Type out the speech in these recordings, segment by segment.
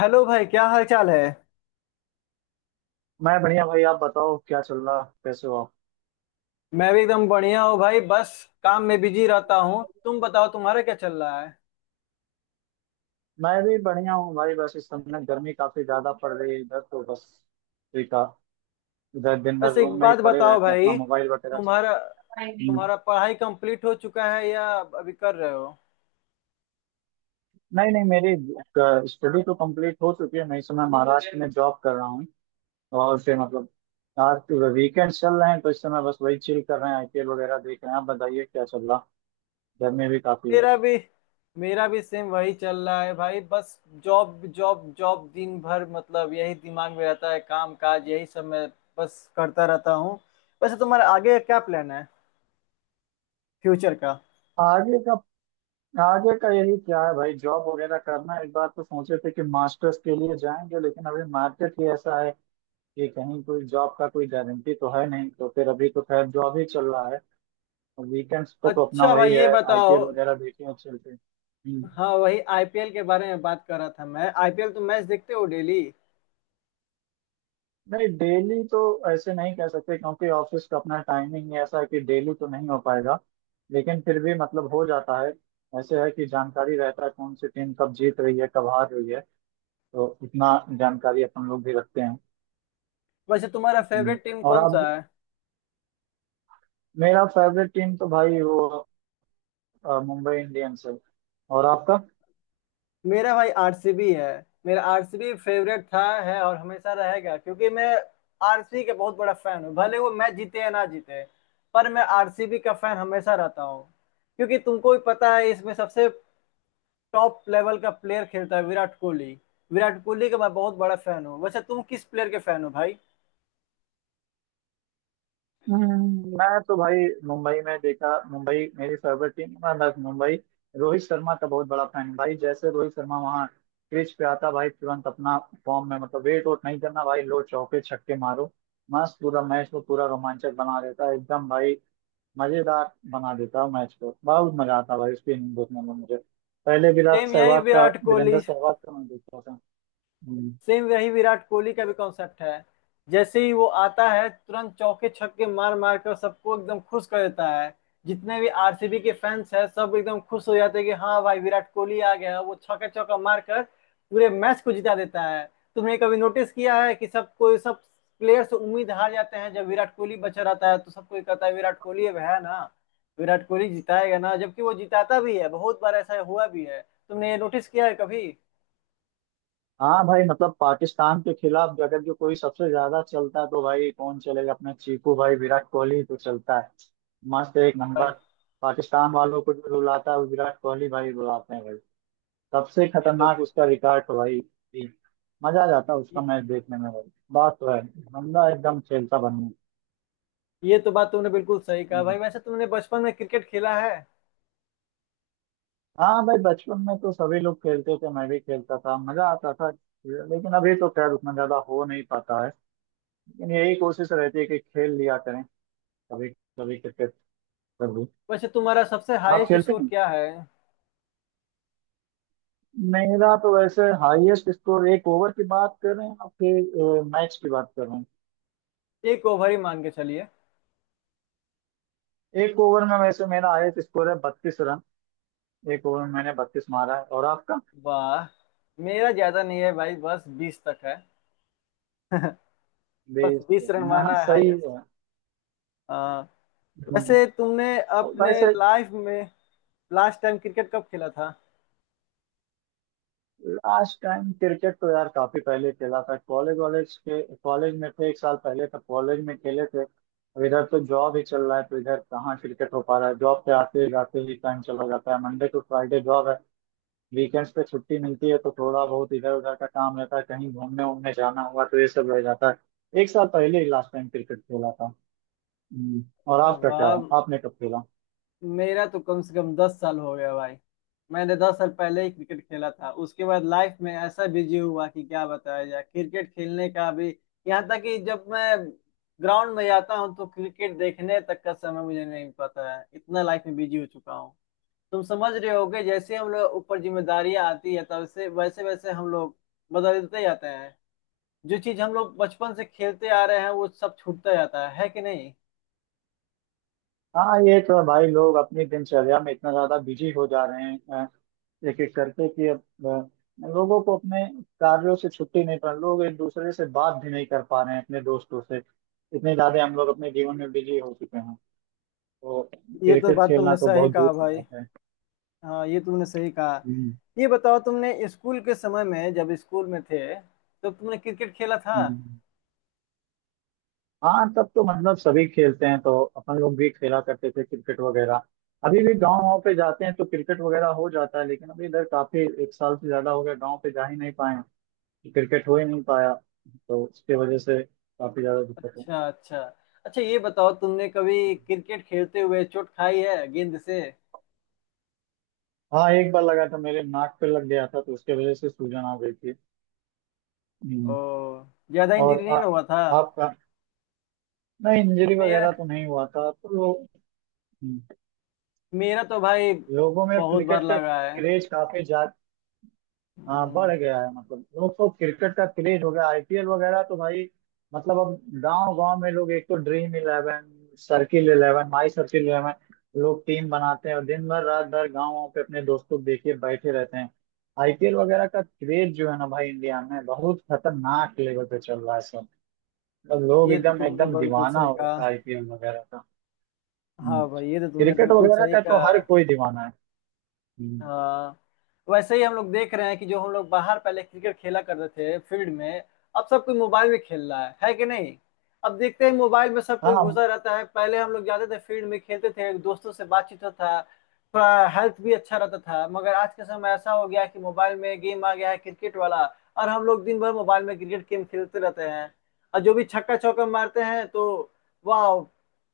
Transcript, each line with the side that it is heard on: left: Hello भाई क्या हाल चाल है।
right: मैं बढ़िया भाई, आप बताओ क्या चल रहा, कैसे हो आप?
left: मैं भी एकदम बढ़िया हूँ भाई बस काम में बिजी रहता हूँ। तुम बताओ तुम्हारा क्या चल रहा है।
right: मैं भी बढ़िया हूँ भाई, बस इस समय गर्मी काफी ज्यादा पड़ रही है इधर तो। बस ठीक है। इधर दिन भर
left: वैसे एक
right: रूम में ही
left: बात
right: पड़े
left: बताओ
right: रहते हैं अपना
left: भाई
right: मोबाइल वगैरह से।
left: तुम्हारा
right: हम्म।
left: तुम्हारा पढ़ाई कंप्लीट हो चुका है या अभी कर रहे हो।
right: नहीं नहीं, मेरी स्टडी तो कंप्लीट हो चुकी है। मैं इस समय महाराष्ट्र में जॉब कर रहा हूँ। और फिर मतलब, यार वीकेंड चल रहे हैं तो इस समय बस वही चिल कर रहे हैं, आईपीएल वगैरह देख रहे हैं। आप बताइए क्या चल रहा, गर्मी भी काफी है।
left: मेरा भी मेरा भी सेम वही चल रहा है भाई। बस जॉब जॉब जॉब दिन भर मतलब यही दिमाग में रहता है काम काज यही सब मैं बस करता रहता हूँ। वैसे तुम्हारा आगे का क्या प्लान है फ्यूचर का।
right: आगे का? आगे का यही क्या है भाई, जॉब वगैरह करना। एक बार तो सोचे थे कि मास्टर्स के लिए जाएंगे, लेकिन अभी मार्केट ही ऐसा है कि कहीं कोई जॉब का कोई गारंटी तो है नहीं, तो फिर अभी तो खैर जॉब ही चल रहा है। और वीकेंड्स पे तो अपना
left: अच्छा
right: वही
left: भाई ये
right: है,
left: बताओ।
right: आईपीएल वगैरह देखे और चलते हैं। हम्म।
left: हाँ वही आईपीएल के बारे में बात कर रहा था मैं। आईपीएल तुम मैच देखते हो डेली।
right: नहीं, डेली तो ऐसे नहीं कह सकते, क्योंकि ऑफिस का अपना टाइमिंग ही ऐसा है कि डेली तो नहीं हो पाएगा। लेकिन फिर भी मतलब हो जाता है। ऐसे है कि जानकारी रहता है कौन सी टीम कब जीत रही है, कब हार रही है, तो इतना जानकारी अपन लोग भी रखते हैं।
left: वैसे तुम्हारा
right: हम्म।
left: फेवरेट टीम
right: और
left: कौन
right: आप?
left: सा है।
right: मेरा फेवरेट टीम तो भाई वो मुंबई इंडियंस है। और आपका?
left: मेरा भाई आरसीबी है। मेरा आरसीबी फेवरेट था, है और हमेशा रहेगा क्योंकि मैं आरसीबी के बहुत बड़ा फैन हूँ, भले वो मैच जीते या ना जीते। पर मैं आरसीबी का फैन हमेशा रहता हूँ, क्योंकि तुमको भी पता है इसमें सबसे टॉप लेवल का प्लेयर खेलता है विराट कोहली। विराट कोहली का मैं बहुत बड़ा फैन हूँ। वैसे तुम किस प्लेयर के फैन हो भाई।
right: हम्म। मैं तो भाई मुंबई में देखा, मुंबई मेरी फेवरेट टीम, मैं बस मुंबई, रोहित शर्मा का बहुत बड़ा फैन हूँ भाई। जैसे रोहित शर्मा वहाँ क्रीज पे आता भाई, तुरंत अपना फॉर्म में, मतलब वेट वोट नहीं करना भाई, लो चौके छक्के मारो। मस्त, पूरा मैच को पूरा रोमांचक बना देता है एकदम भाई, मजेदार बना देता है मैच को। बहुत मजा आता है भाई उसकी इनिंग देखने में मुझे। पहले विराट
left: सेम यही
right: सहवाग का,
left: विराट कोहली
right: वीरेंद्र सहवाग का मैं देखता था। हम्म।
left: सेम वही विराट कोहली का भी कॉन्सेप्ट है। जैसे ही वो आता है तुरंत चौके छक्के मार मार कर सबको एकदम खुश कर देता है। जितने भी आरसीबी के फैंस हैं सब एकदम खुश हो जाते हैं कि हाँ भाई विराट कोहली आ गया, वो छक्का चौका मार कर पूरे मैच को जिता देता है। तुमने कभी नोटिस किया है कि सब कोई, सब प्लेयर्स उम्मीद हार जाते हैं, जब विराट कोहली बचा रहता है तो सब कोई कहता है विराट कोहली अब है ना। विराट कोहली जिताएगा ना, जबकि वो जिताता भी है, बहुत बार ऐसा हुआ भी है। तुमने ये नोटिस किया है कभी
right: हाँ भाई, मतलब पाकिस्तान के खिलाफ अगर जो कोई सबसे ज्यादा चलता है तो भाई कौन चलेगा? अपना चीकू भाई विराट कोहली तो चलता है मस्त, एक
left: भाई।
right: नंबर। पाकिस्तान वालों को जो रुलाता है वो विराट कोहली भाई, रुलाते हैं भाई। सबसे
left: ये तो
right: खतरनाक उसका रिकॉर्ड है भाई। मजा आ जाता है उसका
left: ये,
right: मैच देखने में भाई, बात तो है, बंदा एकदम खेलता बन गया।
left: ये तो बात तुमने बिल्कुल सही कहा भाई।
right: हम्म।
left: वैसे तुमने बचपन में क्रिकेट खेला है।
right: हाँ भाई, बचपन में तो सभी लोग खेलते थे, मैं भी खेलता था, मजा आता था। लेकिन अभी तो खैर उतना ज्यादा हो नहीं पाता है, लेकिन यही कोशिश रहती है कि खेल लिया करें कभी, कभी क्रिकेट, कभी।
left: वैसे तुम्हारा सबसे
right: आप
left: हाईएस्ट
right: खेलते
left: स्कोर
right: हैं?
left: क्या है।
right: मेरा तो वैसे हाईएस्ट स्कोर, एक ओवर की बात कर रहे हैं आप फिर मैच की बात कर रहे
left: एक ओवर ही मान के चलिए।
right: हैं? एक ओवर में वैसे मेरा हाईएस्ट स्कोर है 32 रन, एक ओवर में मैंने 32 मारा है। और आपका?
left: वाह। मेरा ज्यादा नहीं है भाई बस 20 तक है। बस
right: 20?
left: 20 रन
right: हाँ
left: मारना है
right: सही
left: हाईएस्ट।
right: है।
left: हाँ।
right: हम्म।
left: वैसे तुमने
right: और
left: अपने
right: वैसे,
left: लाइफ में लास्ट टाइम क्रिकेट कब खेला था।
right: लास्ट टाइम क्रिकेट तो यार काफी पहले खेला था, कॉलेज वॉलेज के, कॉलेज में थे, एक साल पहले तक कॉलेज में खेले थे। अब इधर तो जॉब ही चल रहा है, तो इधर कहाँ क्रिकेट हो पा रहा है, जॉब पे आते जाते ही टाइम चला जाता है। मंडे टू फ्राइडे जॉब है, वीकेंड्स पे छुट्टी मिलती है, तो थोड़ा बहुत इधर उधर का काम रहता है, कहीं घूमने उमने जाना हुआ तो ये सब रह जाता है। एक साल पहले ही लास्ट टाइम क्रिकेट खेला था। हम्म। और
left: अच्छा,
right: आपका क्या,
left: वाह।
right: आपने कब खेला?
left: मेरा तो कम से कम 10 साल हो गया भाई। मैंने 10 साल पहले ही क्रिकेट खेला था, उसके बाद लाइफ में ऐसा बिजी हुआ कि क्या बताया जाए, क्रिकेट खेलने का भी। यहाँ तक कि जब मैं ग्राउंड में जाता हूँ तो क्रिकेट देखने तक का समय मुझे नहीं, पता है इतना लाइफ में बिजी हो चुका हूँ। तुम समझ रहे होगे, जैसे हम लोग ऊपर जिम्मेदारियां आती है तब से वैसे वैसे हम लोग बदलते जाते हैं। जो चीज हम लोग बचपन से खेलते आ रहे हैं वो सब छूटता जाता है कि नहीं।
right: हाँ, ये तो है भाई, लोग अपनी दिनचर्या में इतना ज्यादा बिजी हो जा रहे हैं एक एक करके कि अब लोगों को अपने कार्यों से छुट्टी नहीं, पा लोग एक दूसरे से बात भी नहीं कर पा रहे हैं अपने दोस्तों से, इतने ज्यादा हम लोग अपने जीवन में बिजी हो चुके हैं, तो
left: ये तो
right: क्रिकेट
left: बात
right: खेलना
left: तुमने
right: तो
left: सही
right: बहुत दूर
left: कहा
right: की
left: भाई।
right: बात है।
left: हाँ ये तुमने सही कहा।
right: हम्म।
left: ये बताओ तुमने स्कूल के समय में जब स्कूल में थे तो तुमने क्रिकेट खेला था।
right: हम्म। हाँ, तब तो मतलब सभी खेलते हैं, तो अपन लोग भी खेला करते थे क्रिकेट वगैरह। अभी भी गाँव वाँव पे जाते हैं तो क्रिकेट वगैरह हो जाता है, लेकिन अभी इधर काफी एक साल से ज्यादा हो गया गाँव पे जा ही नहीं पाए हैं। क्रिकेट हो ही नहीं पाया, तो उसके वजह से काफी ज्यादा दिक्कत है।
left: अच्छा अच्छा। अच्छा ये बताओ तुमने कभी क्रिकेट खेलते हुए चोट खाई है गेंद से।
right: हाँ, एक बार लगा था, मेरे नाक पे लग गया था तो उसके वजह से सूजन आ गई थी।
left: ओ।
right: हम्म।
left: ज्यादा इंजरी
right: और
left: नहीं ना हुआ था।
right: आपका? नहीं, इंजरी
left: मेरा
right: वगैरह तो नहीं हुआ था तो लो, हम्म,
left: मेरा तो भाई
right: लोगों में
left: बहुत बार
right: क्रिकेट का
left: लगा है।
right: क्रेज काफी ज्यादा, हाँ, बढ़
left: हम्म।
right: गया है, मतलब लोग तो, क्रिकेट का क्रेज हो गया आईपीएल वगैरह तो भाई, मतलब अब गांव गांव में लोग, एक तो Dream Eleven, Circle Eleven, My Circle Eleven, लोग टीम बनाते हैं और दिन भर रात भर गाँव पे अपने दोस्तों को देखे बैठे रहते हैं। आईपीएल वगैरह का क्रेज जो है ना भाई, इंडिया में बहुत खतरनाक लेवल पे चल रहा है सब, मतलब लोग
left: ये तो
right: एकदम
left: तुमने
right: एकदम
left: बिल्कुल
right: दीवाना
left: सही
right: हो
left: कहा।
right: रखा है आईपीएल वगैरह का। हम्म।
left: हाँ भाई ये तो तुमने
right: क्रिकेट
left: बिल्कुल
right: वगैरह
left: सही
right: का तो
left: कहा।
right: हर कोई दीवाना है। हम्म।
left: हाँ वैसे ही हम लोग देख रहे हैं कि जो हम लोग बाहर पहले क्रिकेट खेला करते थे फील्ड में, अब सब कोई मोबाइल में खेल रहा है कि नहीं। अब देखते हैं मोबाइल में सब
right: हाँ
left: कोई
right: हाँ।
left: घुसा रहता है, पहले हम लोग जाते थे फील्ड में, खेलते थे, दोस्तों से बातचीत होता था, थोड़ा हेल्थ भी अच्छा रहता था। मगर आज के समय ऐसा हो गया है कि मोबाइल में गेम आ गया है क्रिकेट वाला, और हम लोग दिन भर मोबाइल में क्रिकेट गेम खेलते रहते हैं। और जो भी छक्का चौका मारते हैं तो वाह,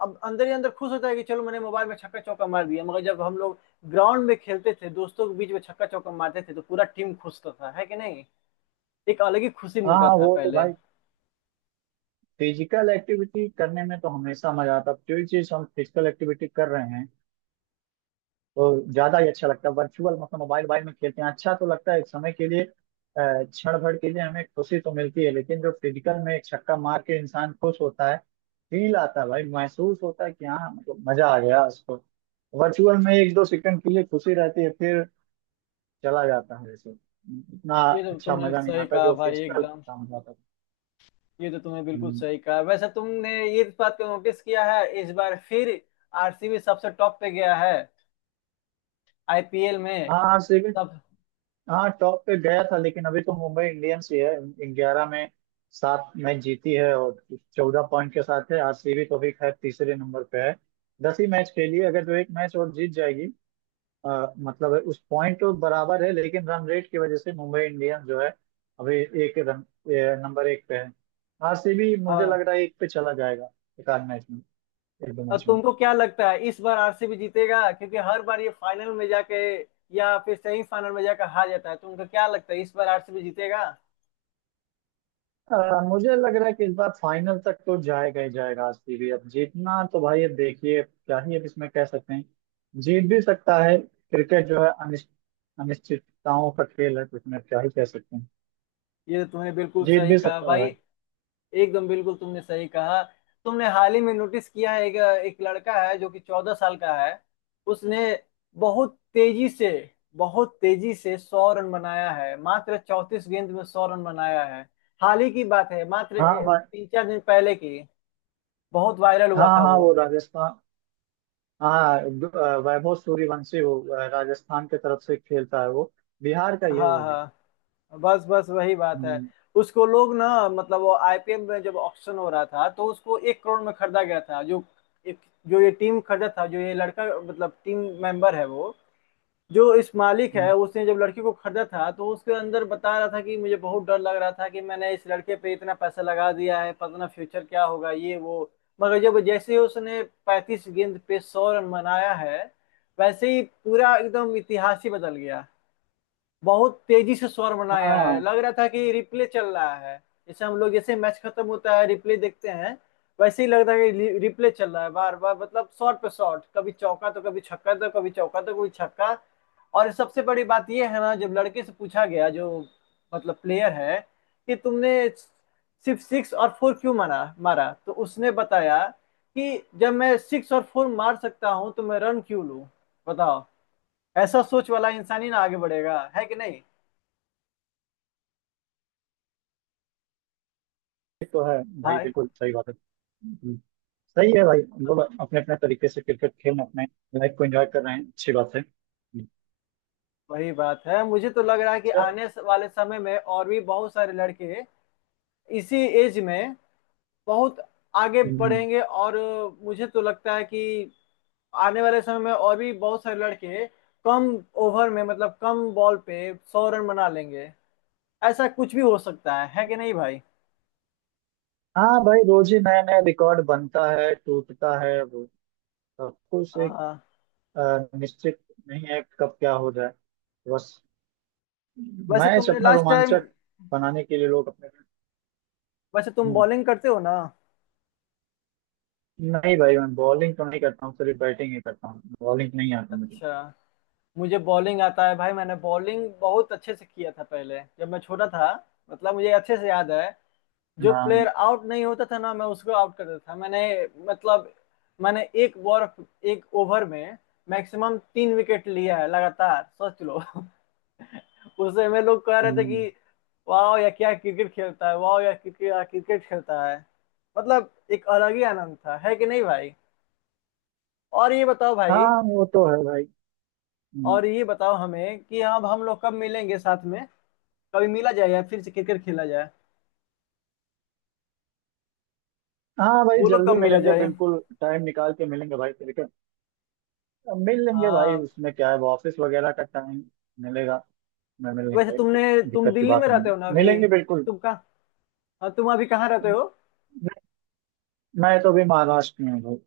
left: अब अंदर ही अंदर खुश होता है कि चलो मैंने मोबाइल में छक्का चौका मार दिया। मगर जब हम लोग ग्राउंड में खेलते थे दोस्तों के बीच में छक्का चौका मारते थे तो पूरा टीम खुश होता था, है कि नहीं। एक अलग ही खुशी मिलता
right: हाँ,
left: था
right: वो तो
left: पहले।
right: भाई फिजिकल एक्टिविटी करने में तो हमेशा मजा आता है, जो चीज हम फिजिकल एक्टिविटी कर रहे हैं तो ज्यादा ही अच्छा लगता है। वर्चुअल मतलब मोबाइल, मोबाइल में खेलते हैं अच्छा तो लगता है एक समय के लिए, क्षण भर के लिए हमें खुशी तो मिलती है, लेकिन जो फिजिकल में एक छक्का मार के इंसान खुश होता है, फील आता है भाई, महसूस होता है कि हाँ, मतलब मजा आ गया उसको। वर्चुअल में एक दो सेकंड के लिए खुशी रहती है, फिर चला जाता है, जैसे उतना
left: ये तो
right: अच्छा
left: तुमने
right: मजा नहीं
left: सही
right: आता
left: कहा
right: जो
left: भाई
right: फिजिकल
left: एकदम।
right: काम जाता है।
left: ये तो तुमने बिल्कुल
right: हम्म।
left: सही कहा। वैसे तुमने ये बात को नोटिस किया है, इस बार फिर आरसीबी सबसे टॉप पे गया है आईपीएल में
right: हाँ सिविल।
left: सब।
right: हाँ, टॉप पे गया था, लेकिन अभी तो मुंबई इंडियंस ही है, 11 में 7 मैच जीती है और 14 पॉइंट के साथ है। आरसीबी तो भी खैर तीसरे नंबर पे है, 10 ही मैच खेली है, अगर जो एक मैच और जीत जाएगी मतलब है, उस पॉइंट तो बराबर है, लेकिन रन रेट की वजह से मुंबई इंडियंस जो है अभी एक रन नंबर एक पे है। आरसीबी मुझे लग
left: हाँ।
right: रहा है एक पे चला जाएगा एक आध मैच में, एक दो
left: और
right: मैच।
left: तुमको क्या लगता है इस बार आरसीबी जीतेगा, क्योंकि हर बार ये फाइनल में जाके या फिर सेमीफाइनल में जाकर हार जाता है। तुमको क्या लगता है इस बार आरसीबी जीतेगा।
right: मुझे लग रहा है कि इस बार फाइनल तक तो जाएगा ही जाएगा आरसीबी, अब जीतना तो भाई अब देखिए क्या ही अब इसमें कह सकते हैं, जीत भी सकता है। क्रिकेट जो है अनिश्चितताओं का खेल है, तो इसमें क्या ही कह सकते हैं,
left: ये तो तुमने बिल्कुल
right: जीत
left: सही
right: भी
left: कहा
right: सकता
left: भाई
right: है।
left: एकदम बिल्कुल, तुमने सही कहा। तुमने हाल ही में नोटिस किया है, एक, एक लड़का है जो कि 14 साल का है। उसने बहुत तेजी से बहुत तेजी से 100 रन बनाया है, मात्र 34 गेंद में 100 रन बनाया है। हाल ही की बात है, मात्र
right: हाँ
left: तीन चार दिन पहले की। बहुत वायरल हुआ
right: हाँ
left: था
right: हाँ
left: वो।
right: वो राजस्थान, हाँ वैभव सूर्यवंशी, वो राजस्थान की तरफ से खेलता है, वो बिहार का ही है
left: हाँ,
right: वो भी।
left: हाँ। बस बस वही बात है।
right: हम्म।
left: उसको लोग ना, मतलब वो आईपीएल में जब ऑक्शन हो रहा था तो उसको 1 करोड़ में खरीदा गया था। जो एक जो ये टीम खरीदा था, जो ये लड़का मतलब टीम मेंबर है वो, जो इस मालिक है
right: हम्म।
left: उसने जब लड़के को खरीदा था तो उसके अंदर बता रहा था कि मुझे बहुत डर लग रहा था कि मैंने इस लड़के पे इतना पैसा लगा दिया है, पता ना फ्यूचर क्या होगा, ये वो। मगर जब, जैसे ही उसने 35 गेंद पे 100 रन बनाया है वैसे ही पूरा एकदम इतिहास ही बदल गया। बहुत तेजी से स्वर बनाया है,
right: हाँ,
left: लग रहा था कि रिप्ले चल रहा है। जैसे हम लोग, जैसे मैच खत्म होता है रिप्ले देखते हैं, वैसे ही लग रहा है कि रिप्ले चल रहा है बार बार। मतलब शॉट पे शॉट, कभी चौका तो कभी छक्का, तो कभी चौका तो कभी छक्का। और सबसे बड़ी बात ये है ना, जब लड़के से पूछा गया, जो मतलब प्लेयर है, कि तुमने सिर्फ सिक्स और फोर क्यों मारा मारा तो उसने बताया कि जब मैं सिक्स और फोर मार सकता हूँ तो मैं रन क्यों लूँ। बताओ। ऐसा सोच वाला इंसान ही ना आगे बढ़ेगा, है कि नहीं।
right: ये तो है भाई
left: हाँ
right: बिल्कुल सही बात है। हम्म। सही है भाई, हम लोग अपने अपने तरीके से क्रिकेट खेल, अपने लाइफ को एंजॉय कर रहे हैं, अच्छी बात है। हम्म।
left: वही बात है। मुझे तो लग रहा है कि
right: अच्छा।
left: आने वाले समय में और भी बहुत सारे लड़के इसी एज में बहुत आगे
right: हम्म।
left: बढ़ेंगे। और मुझे तो लगता है कि आने वाले समय में और भी बहुत सारे लड़के कम ओवर में मतलब कम बॉल पे 100 रन बना लेंगे। ऐसा कुछ भी हो सकता है कि नहीं भाई।
right: हाँ भाई, रोज ही नया नया रिकॉर्ड बनता है, टूटता है, वो सब कुछ एक
left: हाँ
right: निश्चित नहीं है कब क्या हो जाए। बस
left: वैसे
right: मैच
left: तुमने
right: अपना
left: लास्ट टाइम।
right: रोमांचक बनाने के लिए लोग अपने।
left: वैसे तुम
right: हम्म।
left: बॉलिंग करते हो ना।
right: नहीं भाई, मैं बॉलिंग तो नहीं करता हूँ, सिर्फ बैटिंग ही करता हूँ, बॉलिंग नहीं आती मुझे।
left: अच्छा। मुझे बॉलिंग आता है भाई, मैंने बॉलिंग बहुत अच्छे से किया था पहले, जब मैं छोटा था। मतलब मुझे अच्छे से याद है, जो
right: हाँ।
left: प्लेयर आउट नहीं होता था ना, मैं उसको आउट कर देता था। मैंने मतलब मैंने एक बॉल, एक ओवर में मैक्सिमम 3 विकेट लिया है लगातार, सोच लो। उस समय लोग कह रहे थे
right: हम्म।
left: कि वाह या क्या क्रिकेट खेलता है, वाह या क्रिकेट क्रिकेट खेलता है। मतलब एक अलग ही आनंद था, है कि नहीं भाई। और ये बताओ भाई,
right: हाँ, वो तो है भाई। हम्म।
left: और ये बताओ हमें कि अब हम लोग कब मिलेंगे साथ में। कभी मिला जाए या फिर से क्रिकेट खेला जाए।
right: हाँ भाई,
left: बोलो कब
right: जल्दी
left: मिला
right: मिलेंगे,
left: जाए।
right: बिल्कुल टाइम निकाल के मिलेंगे भाई क्रिकेट। मिल लेंगे भाई,
left: हाँ
right: उसमें क्या है, वो ऑफिस वगैरह का टाइम मिलेगा, मैं मिल लेंगे
left: वैसे
right: भाई
left: तुमने।
right: तो।
left: तुम
right: दिक्कत की
left: दिल्ली
right: बात
left: में
right: नहीं
left: रहते हो ना
right: है,
left: अभी।
right: मिलेंगे बिल्कुल।
left: तुम कहाँ। हाँ, तुम अभी कहाँ रहते
right: मैं
left: हो।
right: मैं तो भी महाराष्ट्र में हूँ भाई।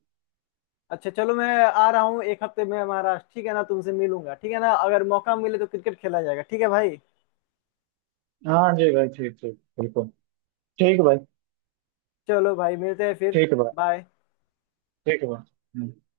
left: अच्छा चलो, मैं आ रहा हूँ एक हफ्ते में महाराष्ट्र, ठीक है ना, तुमसे मिलूंगा, ठीक है ना, अगर मौका मिले तो क्रिकेट खेला जाएगा, ठीक है भाई।
right: हाँ जी भाई, ठीक ठीक, बिल्कुल ठीक है भाई।
left: चलो भाई मिलते हैं फिर।
right: ठीक है भाई।
left: बाय।
right: ठीक है भाई। हम्म।